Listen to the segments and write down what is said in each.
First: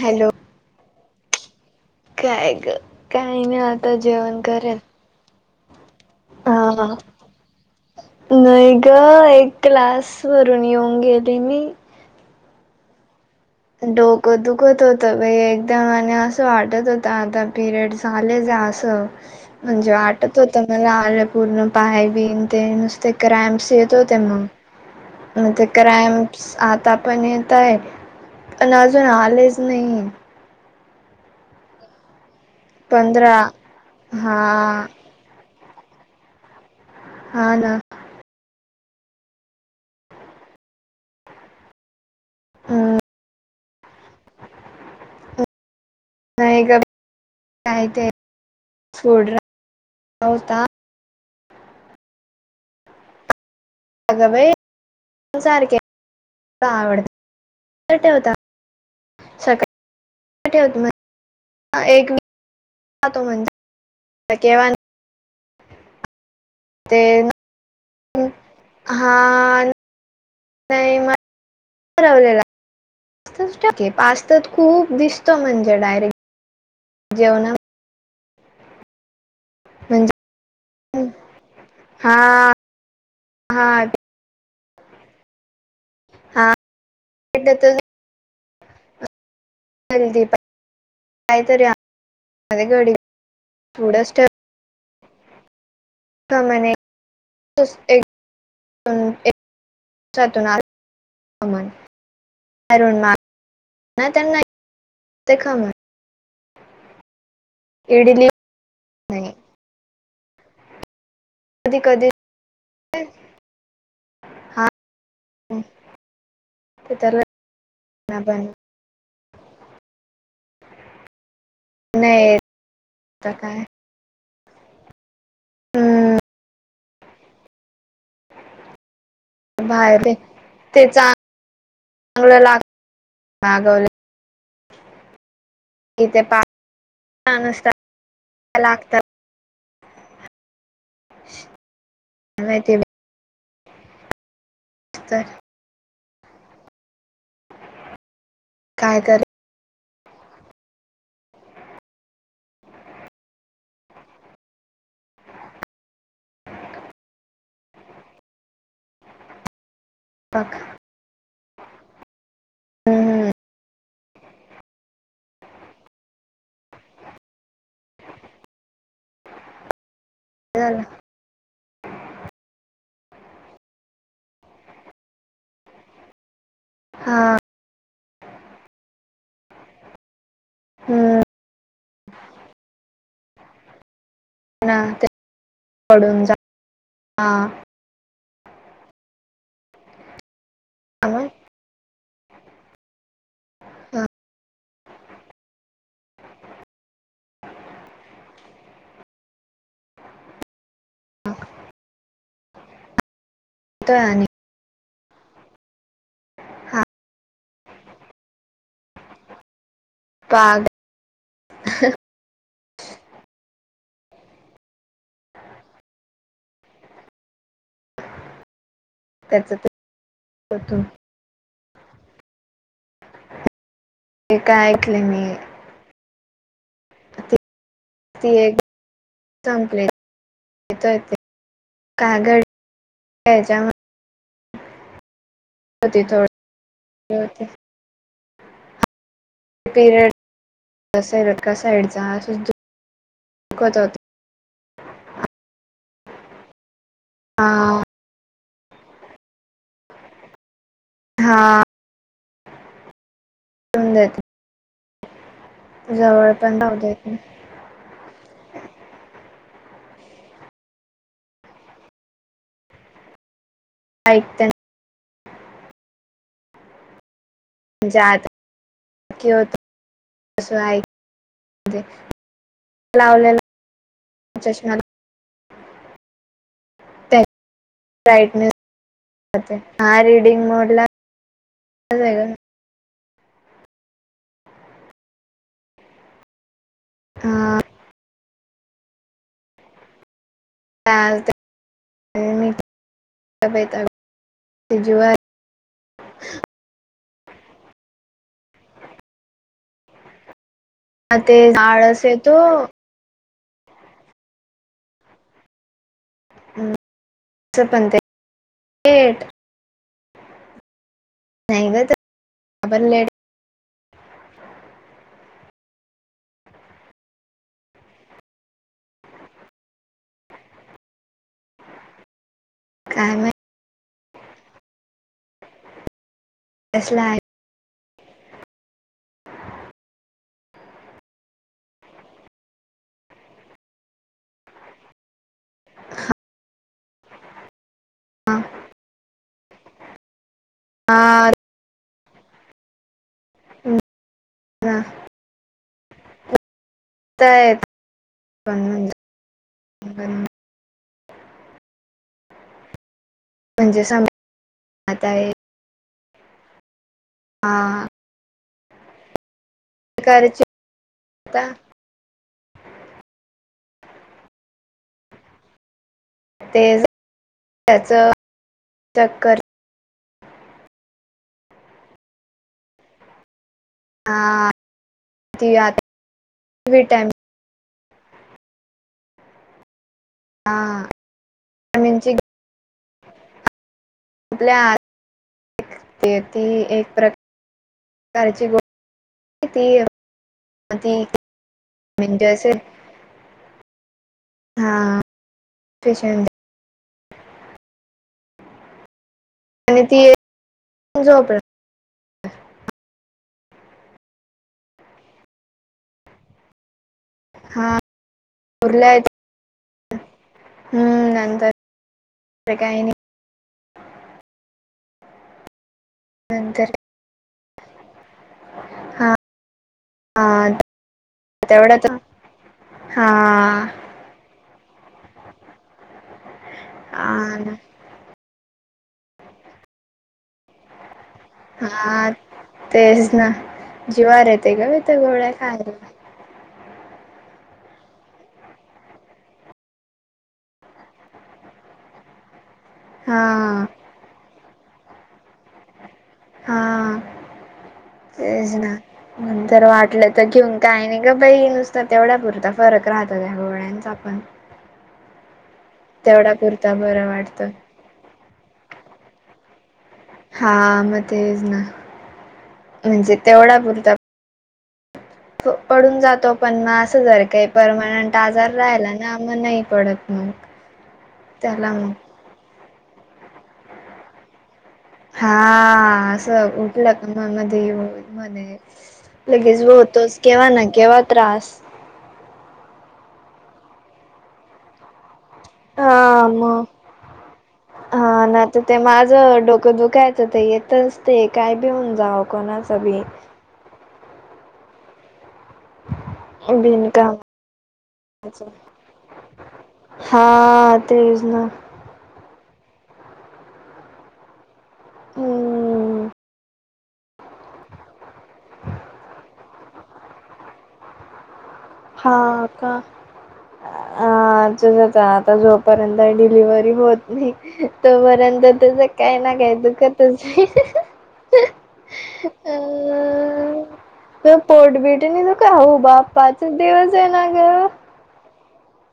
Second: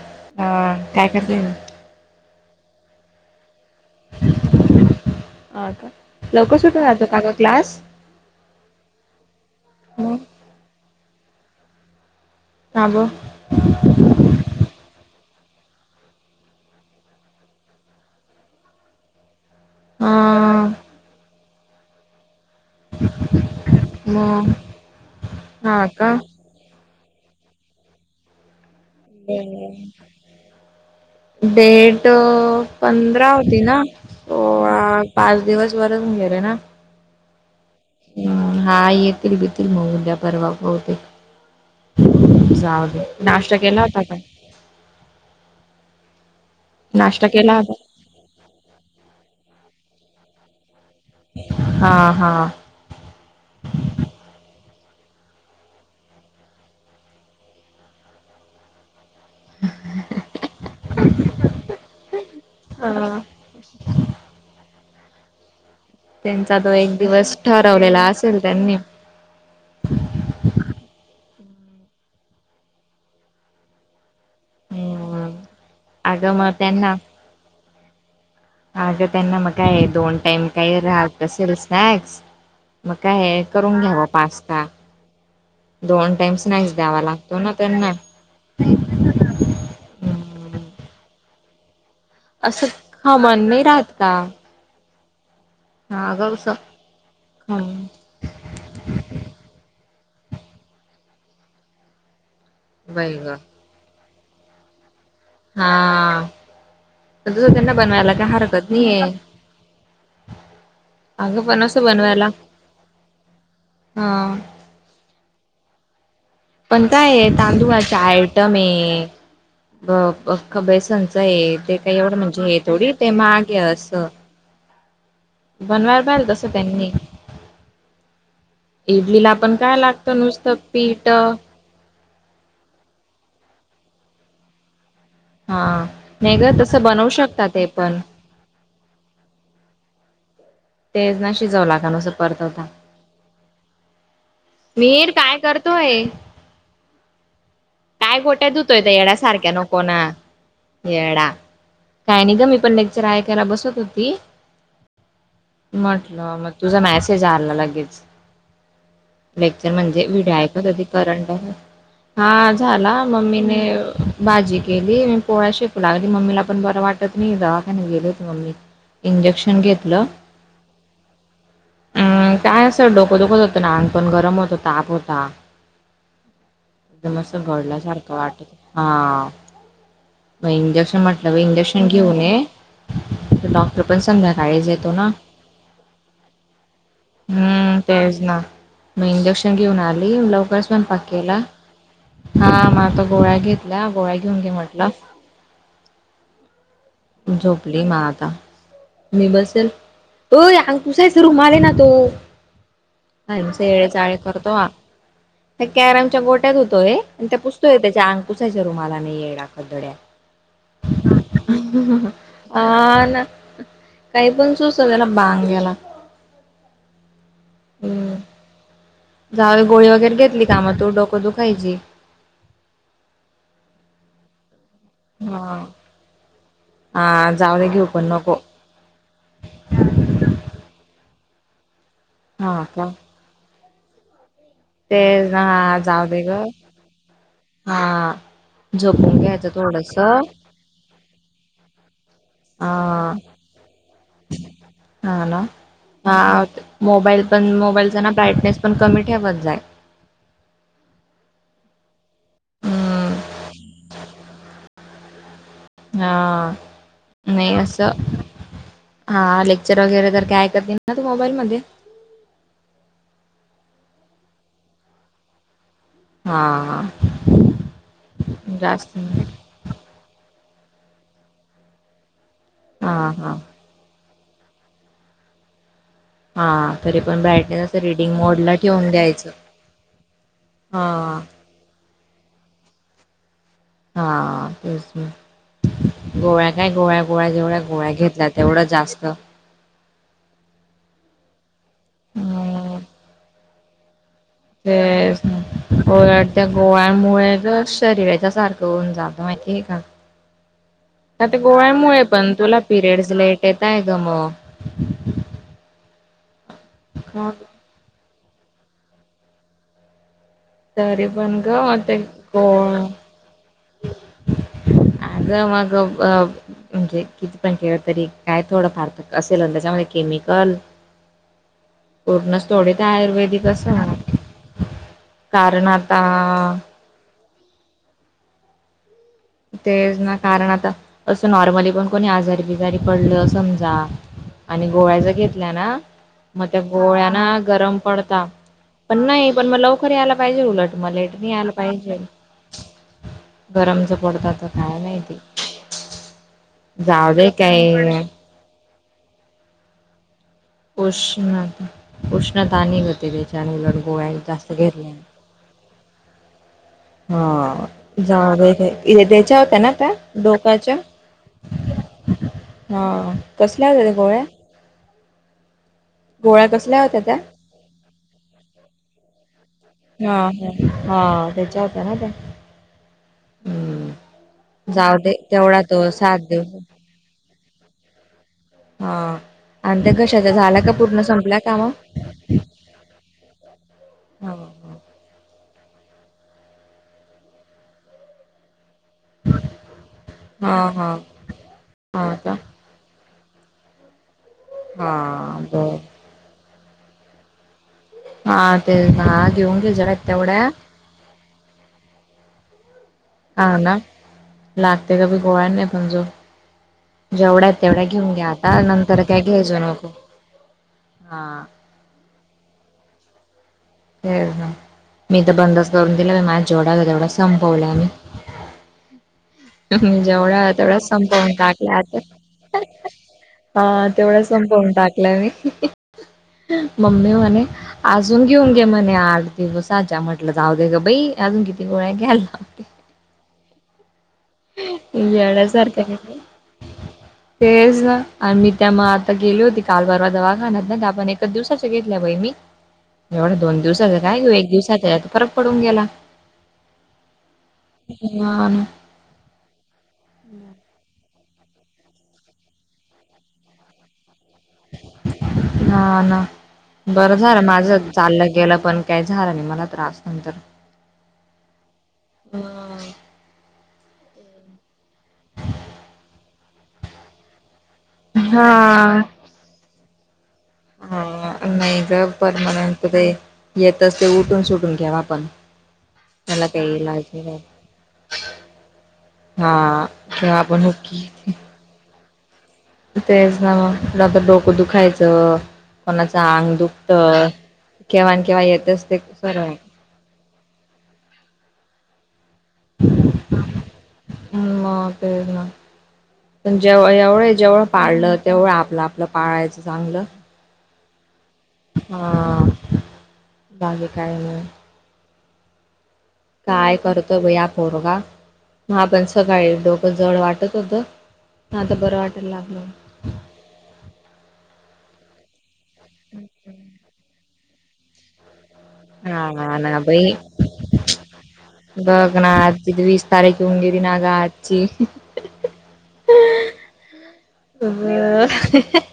Hello हा काय करताय काय ग काय नाय आता जेवण करेल. आ का लवकर सुटून हा आलता का ग क्लास नाही ग एक क्लास मग वरून येऊन गेली मी [unintelligible] आबो [unintelligible] डोकं दुखत होतं पई एकदम आणि असं वाटत होत आता पिरियड आलेच आहे असं ह [unintelligible] म्हणजे वाटत होत मला आलं पूर्ण पाय बिन [unintelligible] ते नुसते क्राईमस येत होते मग म ते हा का क्राईम [unintelligible] आता पण हे ताई [unintelligible] बनवा म डेट [unintelligible] पंधरा होती ना हा सोळा पाच दिवस वरच होऊन गेले ना [unintelligible] हा ना [unintelligible] हम हा येतील बितील मग उद्या परवा बहुतेक [unintelligible] जाऊदे नाही नाष्टा केला होता का [unintelligible] नाही ग बई का नाश्ता केला होता काय ते सोडा आणला होता [unintelligible] हा हा [unintelligible] अग बाई कुठं सारखे दहा वेळेला कुठे ठेवता [unintelligible] सकाळी [unintelligible] [inaudible] [unintelligible] त्यांचा तो एक ते दिवस ठरवलेला न- असल त्यांनी [unintelligible] हा नाही मला [inaudible] ठरवलेला [unintelligible] दिसतो की पास्ता खूप हम्म दिसतो म्हणजे अगं मग त्यांना डायरेक्ट जेवणा मध्ये [unintelligible] अगं त्यांना म काय दोन म्हणजे टाइम काही राहत असेल हा स्नॅक्स [unintelligible] मग काय आहे हा करून घ्यावा पास्ता [unintelligible] दोन टाईम हा स्नॅक्स द्यावा लागतो ना त्यांना [unintelligible] म्हणली बाई हम्म कायतरी आणतो [unintelligible] असं खा मन नाही राहता पुढंच ठेव [unintelligible] त असं म्हणे एक खमण दिवस [inaudible] [unintelligible] एक दिवसातून आड [inaudible] [unintelligible] [inaudible] नाय बाई ग त्यांना [inaudible] [unintelligible] हा [inaudible] त्यांना बनवायला काय इडली हरकत नय्याय नाही [unintelligible] अगं पण कधी असं कधी बनवायला हा [unintelligible] हा पण ते काय तर आहे तांदूळाचे लग्न पण आयटम हे [unintelligible] पख बेसनच हे ते [unintelligible] ते एवढं नाही म्हणजे थोडी ते आता महाग हे काय असतं [unintelligible] बनवायला पाहिल हम्म तस त्यांनी पी. जी ला [unintelligible] पण काय बाहेर ते लागतं नुसतं पीठ [unintelligible] मागवाव लागत मागवलाय [unintelligible] हा कि ते नाहीे पाच ग तसं बनवू शकतात हे नुसतं पण [unintelligible] लागतात [unintelligible] तेचना शिजवाव लागाल आस काय परतवता [unintelligible] माहिती मिहिर तर काय करतोय काय गोट्या धुतोय [unintelligible] धुतोय ते काय येड्या तरी सारख्या नको [unintelligible] नको ना येडा काय ग मी पण लेक्चर ऐकायला बसत होती [unintelligible] म्हटलं मग तुझा मॅसेज आला लगेच [unintelligible] लेक्चर म्हणजे विड बघ ऐका कधी करंट आहे हा झाला हम्म मम्मीने भाजी केली म पोळ्या शिकू लागली मम्मीला पण बरं वाटत नाही दवाख नाही गेले होत मम्मी [unintelligible] इंजेक्शन घेतलं [unintelligible] बदल [unintelligible] अम काय असं डोकं दुखत होतं ना अंग पण गरम होतं ताप होता [unintelligible] एकद हा आस गळ्यासारखं वाटत हा [unintelligible] म इंजेक्शन हम्म म्हटलं इंजेक्शन घेऊन ये तर डॉक्टर पण संध्याकाळी [unintelligible] नाईज येतो ना पडून जा आ हम्म तेच ना म इंजेक्शन घेऊन आली लवकर स्वयंपाक हा मग केला. हा म आता गोळ्या घेतल्या हा, गोळ्या घेऊन घे म्हटलं. झोपली म आता. मी बसे ल. अय आंग पुसायचा रूमाल आहे ना तो आमचे येतोय चाळे आणि करतो आ त्या कॅरमच्या गोट्या हा धुतोय आणि त्या पुसतोय त्याच्या आंग पुसायच्या रुमालानी येडा गधड्यां काग अ ना काही पण सुचतन बांग्यांला हम्म त्याचं जावून ते गोळी वगैरे घेतली का म होतो तू डोक दुखायची. ते काय खर नाय ये. आ जाऊय घेऊ पण ती नको. एक संपलीेत विचारते कागड हा का? त्याच्या म ते जा होती जाऊ दे ग थोडी होती हा झोपून घ्यायच. पिरेड कसंय कसंय जाज - आं हा ना हा ते मोबाईल पण हा मोबाईलचां ना ब्राईटनेस पण कमी ठेवत जाय. हा हम्म करून देते जवळ पण राहू देत नाय त हा लेक्चर वगैरे जर काय ऐकत नाही ना ती मोबाईल मध्ये ऐकते हा हा जा आत जास्त ठेवतो जाय द हा हा. लावलेला चष्मा हा तरी पण त्याची ब्राईटनेस असं रीडिंग मोड ला ठेवून द्यायचं. रीडिंग मोडला हा. -काय वेगळं हा तेच न गोळ्या काय गोळ्या गोळ्या हा, जेवढ्या गोळ्या घेतल्या तेवढ्या जास्त चालत हम्म तब्बेत तुझी व्हय गोळ्या त्या गोळ्यामुळे तर शरीराच्या सारखं होऊन जात माहिती आहे का? मं ते गोळ्यामुळे आळस पण येतो तुला पिरियड्स लेट येताय ग म हूं हा ग चपण ते नीट तरी पण ग ते गोळ्या बरोबर लेट आग मग पब म्हणजे किती पण केलं तरी काय थोडं फार तर असेल न त्याच्यामध्ये केमिकल पूर्णच थोडे ते काय माहिती आयुर्वेदिक असत म्हणा कारण आता कसला हाय ते ना कारण आता असं नॉर्मली पण कोणी आजारी बिजारी पडलं समजा आणि गोळ्या ज घेतल्या ना मग त्या गोळ्या ना गरम पडता. हा, पण नाही पण म लवकर यायला पाहिजे उलट- म लेट हा नी आल पाहिजेल गरम जा पडत आता काय न, माहीती जाऊ दे तर येत काय पण - पण उष्ण उष्णता आणि होते त्याच्याने म्हणजे लडगो समजत जास्त घेरले आहे हा जा त्या्याच्या होत्या ना त्या प्रकारची डोक्याच्या आता हा कसल्या आ गोळ्या [unintelligible] गोळा ते कसला होताचा [unintelligible] त्याचं.. टक्कर [unintelligible] हा. हा.. त्याच्या होत ना ते [unintelligible] हा जाऊ दे, ती तेवढा तो.. आता सात दिवस [unintelligible] विटॅमिन हा.. आणि त्या घशाचा हा झाला का पूर्ण संपला कामा [unintelligible] विटॅमिनची हा आपल्या... येती एक.. एककारची गोष्ट [unintelligible] ती.. हा हा ती.. [unintelligible] हा का इंटर्नशिप.. [unintelligible] हा.. बर.. [unintelligible] ह.. [unintelligible] हा.. ते ना घेऊन घे जला तेवढ्या [unintelligible] जॉब [unintelligible] हा ना... लागते का की गोळ्यांनी झोप [unintelligible] जेवढ्या आहेत हा तेवढ्या घेऊन घ्या आता उरल्या नंतर काय घ्यायचं नको. हा.. [unintelligible] ते.. काही नाही. [unintelligible] ते ना मी तर बंदास्त करून दिला माझ नंतर जेवढाला तेवढा संपवला मी [unintelligible] हा. [unintelligible] जेवढा हा, आहे तेवढा संपवून टाकल्या तर हृ.. हा [unintelligible] तेवढं संपवून टाकलंय मी.. हृ.. मम्मी हा म्हणे ना. [unintelligible] अजून घेऊन घे म्हणे आठ दिवसच्या म्हटलं जाऊ दे ग बाई अजून किती गोळ्या हा घ्यायल. तेच ना.. जीवार येते ग त्या गोळ्या खायला. [unintelligible] ह [unintelligible] तेच ना आणि मी त्या मग आता गेली होती काल बवा दवाखान्यात ना तर आपण एका दिवसाच्या घेतल्या बाई मी एवढा दोन हा दिवसाचं काय घेऊ एक दिवसाच तर फरक पडून गेला. [unintelligible] हा.. तेच ना नंतर वाटलं तर घेऊन काय नाही [unintelligible] ग बाई नुसत तेवढ्या पुरता फरक राहत त्या गोळ्यांचा पण [unintelligible] ह.. ना तेवढा [unintelligible] पुरता बरं झालं वाटतं माझं चाललं गेलं पण काही झालं नाही मला त्रास नंतर [unintelligible] हा.. म [unintelligible] तेच ना.. म्हणजे तेवढा पुरत [unintelligible] पडून जातो पण म असं जर काही परमानंट आजार राहिला हा ना [unintelligible] म.. नाही पडत मग [unintelligible] हा.. त्याला नाही मग ग परमानंट ते येतच ते उठून सुटून घ्यावा. [unintelligible] हा.. त्याला असं काही उठलं इलाज नाही कामा राहत. म हे होईल म्हणे [unintelligible] लगेच हा होतोस किंवा केव आपण ना केव हुकी त्रास [unintelligible] तेच ना मग.. ल डोकं दुखायचं [unintelligible] कोणाच हा आंग मग दुखत.. केव्हा- हा केव्हा ना तर येतच ते माझं खरंय. [unintelligible] डोकं दुखायचं ते येतच ते काय बिऊन जाव कोणाचं बी [unintelligible] म पेरणा [unintelligible] पण जेव एवढे बिनकामाचं जेवढं पाळलं तेवढं आपलं आपलं पाळायचं चांगलं हा तेच ना हा बाकी काय नाही [unintelligible] हम्म.. [unintelligible] काय करतोय बया पोरगा.. म पण सकाळी डोकं जड वाटत होतं. [unintelligible] आता बरं हा वाटायला लागलं का.. अ.. ज आता झोप [unintelligible] पर्यंत डिलिव्हरी होत नाही तोपर्यंत तुज [unintelligible] काही ना काही हा बाई दुखतच.. ह़.. [unintelligible] बघ.. ना.. आज वीस तारीखे हून गेली ना ग आजची. हृ.. [unintelligible] का हो बापपाचच दिवस आहे ना ग [unintelligible] हो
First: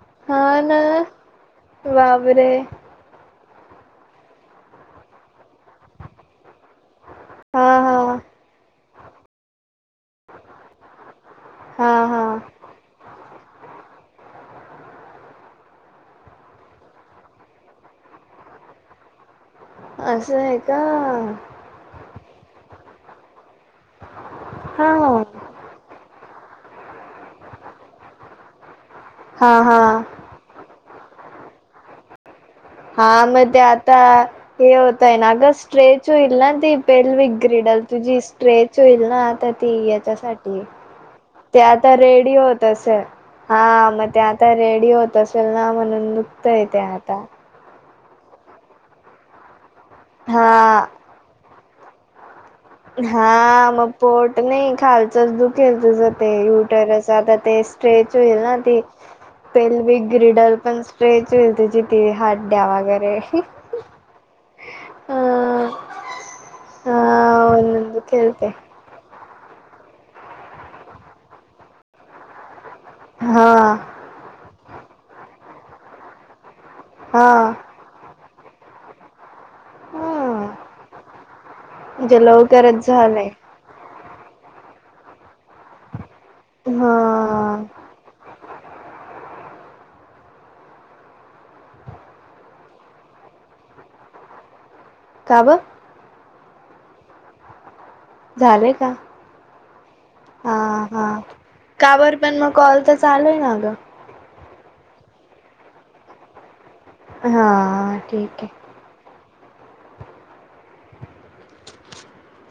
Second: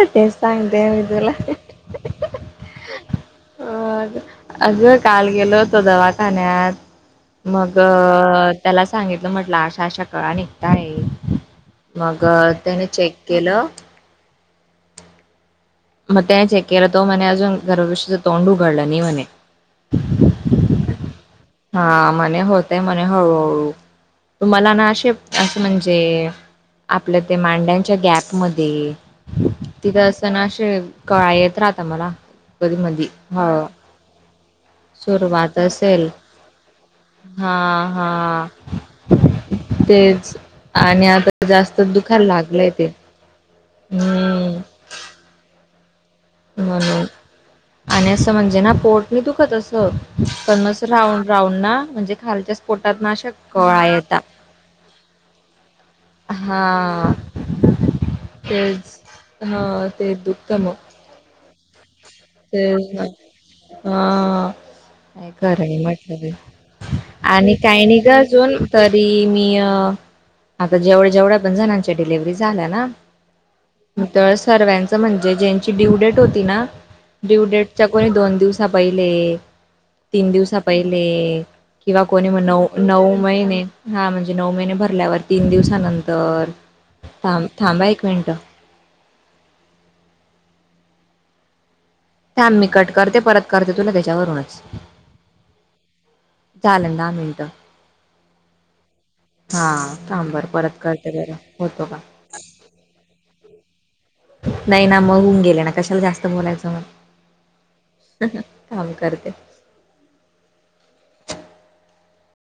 तेच हा ना सांगते मी तुला [unintelligible] बाबरे [unintelligible] अगं काल गेलो होतो दवाखान्यात [unintelligible] हा मग हा त्याला सांगितलं म्हटलं अशा अशा कळा निघता ये हा [unintelligible] हा मग त्याने चेक केलं [unintelligible] म चेक केलं त म अजून गर्भापिशवीच तोंड उघडलं नाही म्हणे [unintelligible] असं आहे का [unintelligible] हा म्हणे होतय म्हणे हळूहळू तुम्हाला हा ना असे [unintelligible] म्हणजे आपलं ते मांड्यांच्या गॅप म [unintelligible] हा हा [unintelligible] चणशे क येत राहता मला [unintelligible] हा मधी म ह ते आता हे होतय नाग सुरुवात असेल स्ट्रेच होईल ना ते [unintelligible] पेल हा विग्रिडल तुझी हा स्ट्रेच होईल ना आता ती तेच याच्यासाठी [unintelligible] आणि आता [unintelligible] ते आता दुखायला रेडिओ होत लागलंय ते असेल हा मग ते आता हम्म रेडिओ होत असेल ना म्हणून दुखतय ते म्हणून आता आणि असं म्हणजे ना पोट नाही दुखत असं हा पणच राऊंड [unintelligible] राहून ना म्हणजे खालच्या पोटात ना आशा हा कळा मग येत [unintelligible] पोट नाही खालचंच दुखेल तुझं जर [unintelligible] ते यूटरस हा आता ते स्ट्रेच होईल ना ते तेच हा पेलवीक ते दुखत ग्रीडल मग पण ट्ट्रेचूल तुझ ती हात्ड्या तेच ना वगैरे [unintelligible] हा [unintelligible] खर अ म्हटलं हा आणि काही नाही ओलंदू ग खेळते अजून [unintelligible] तरी मी आता जेवढ्या जेवढ्या पण जणांच्या डिलिव्हरी झाल्या ना [unintelligible] हा [unintelligible] तर सर्व्यांचं म्हणजे ज्यांची ड्यू डेट होती ना [unintelligible] हा ड्यू डेटच्या कोणी दोन दिवसा पहिले हा [unintelligible] तीन दिवसा पहिले किंवा म्हणजे कोणी म नऊ लवकरच नऊ झालंय महिने [unintelligible] हा म्हणजे नऊ महिने भरल्यावर तीन दिवसानंतर हा थांब थांबा एक मिनिटं [unintelligible] मी कट करते परत करते तुला त्याच्यावरूनच [unintelligible] काव [unintelligible] चालेल दहा मिनिटं [unintelligible] झालंय का [unintelligible] हा थांब बर हा परत हा करते बर होतो का [unintelligible] पण मग कॉल तर चालूय ना गं [unintelligible] नाही ना मग होऊन गेले ना कशाला जास्त बोलायचं मग [unintelligible] हा ठीक आहे [unintelligible] थांब करते [unintelligible]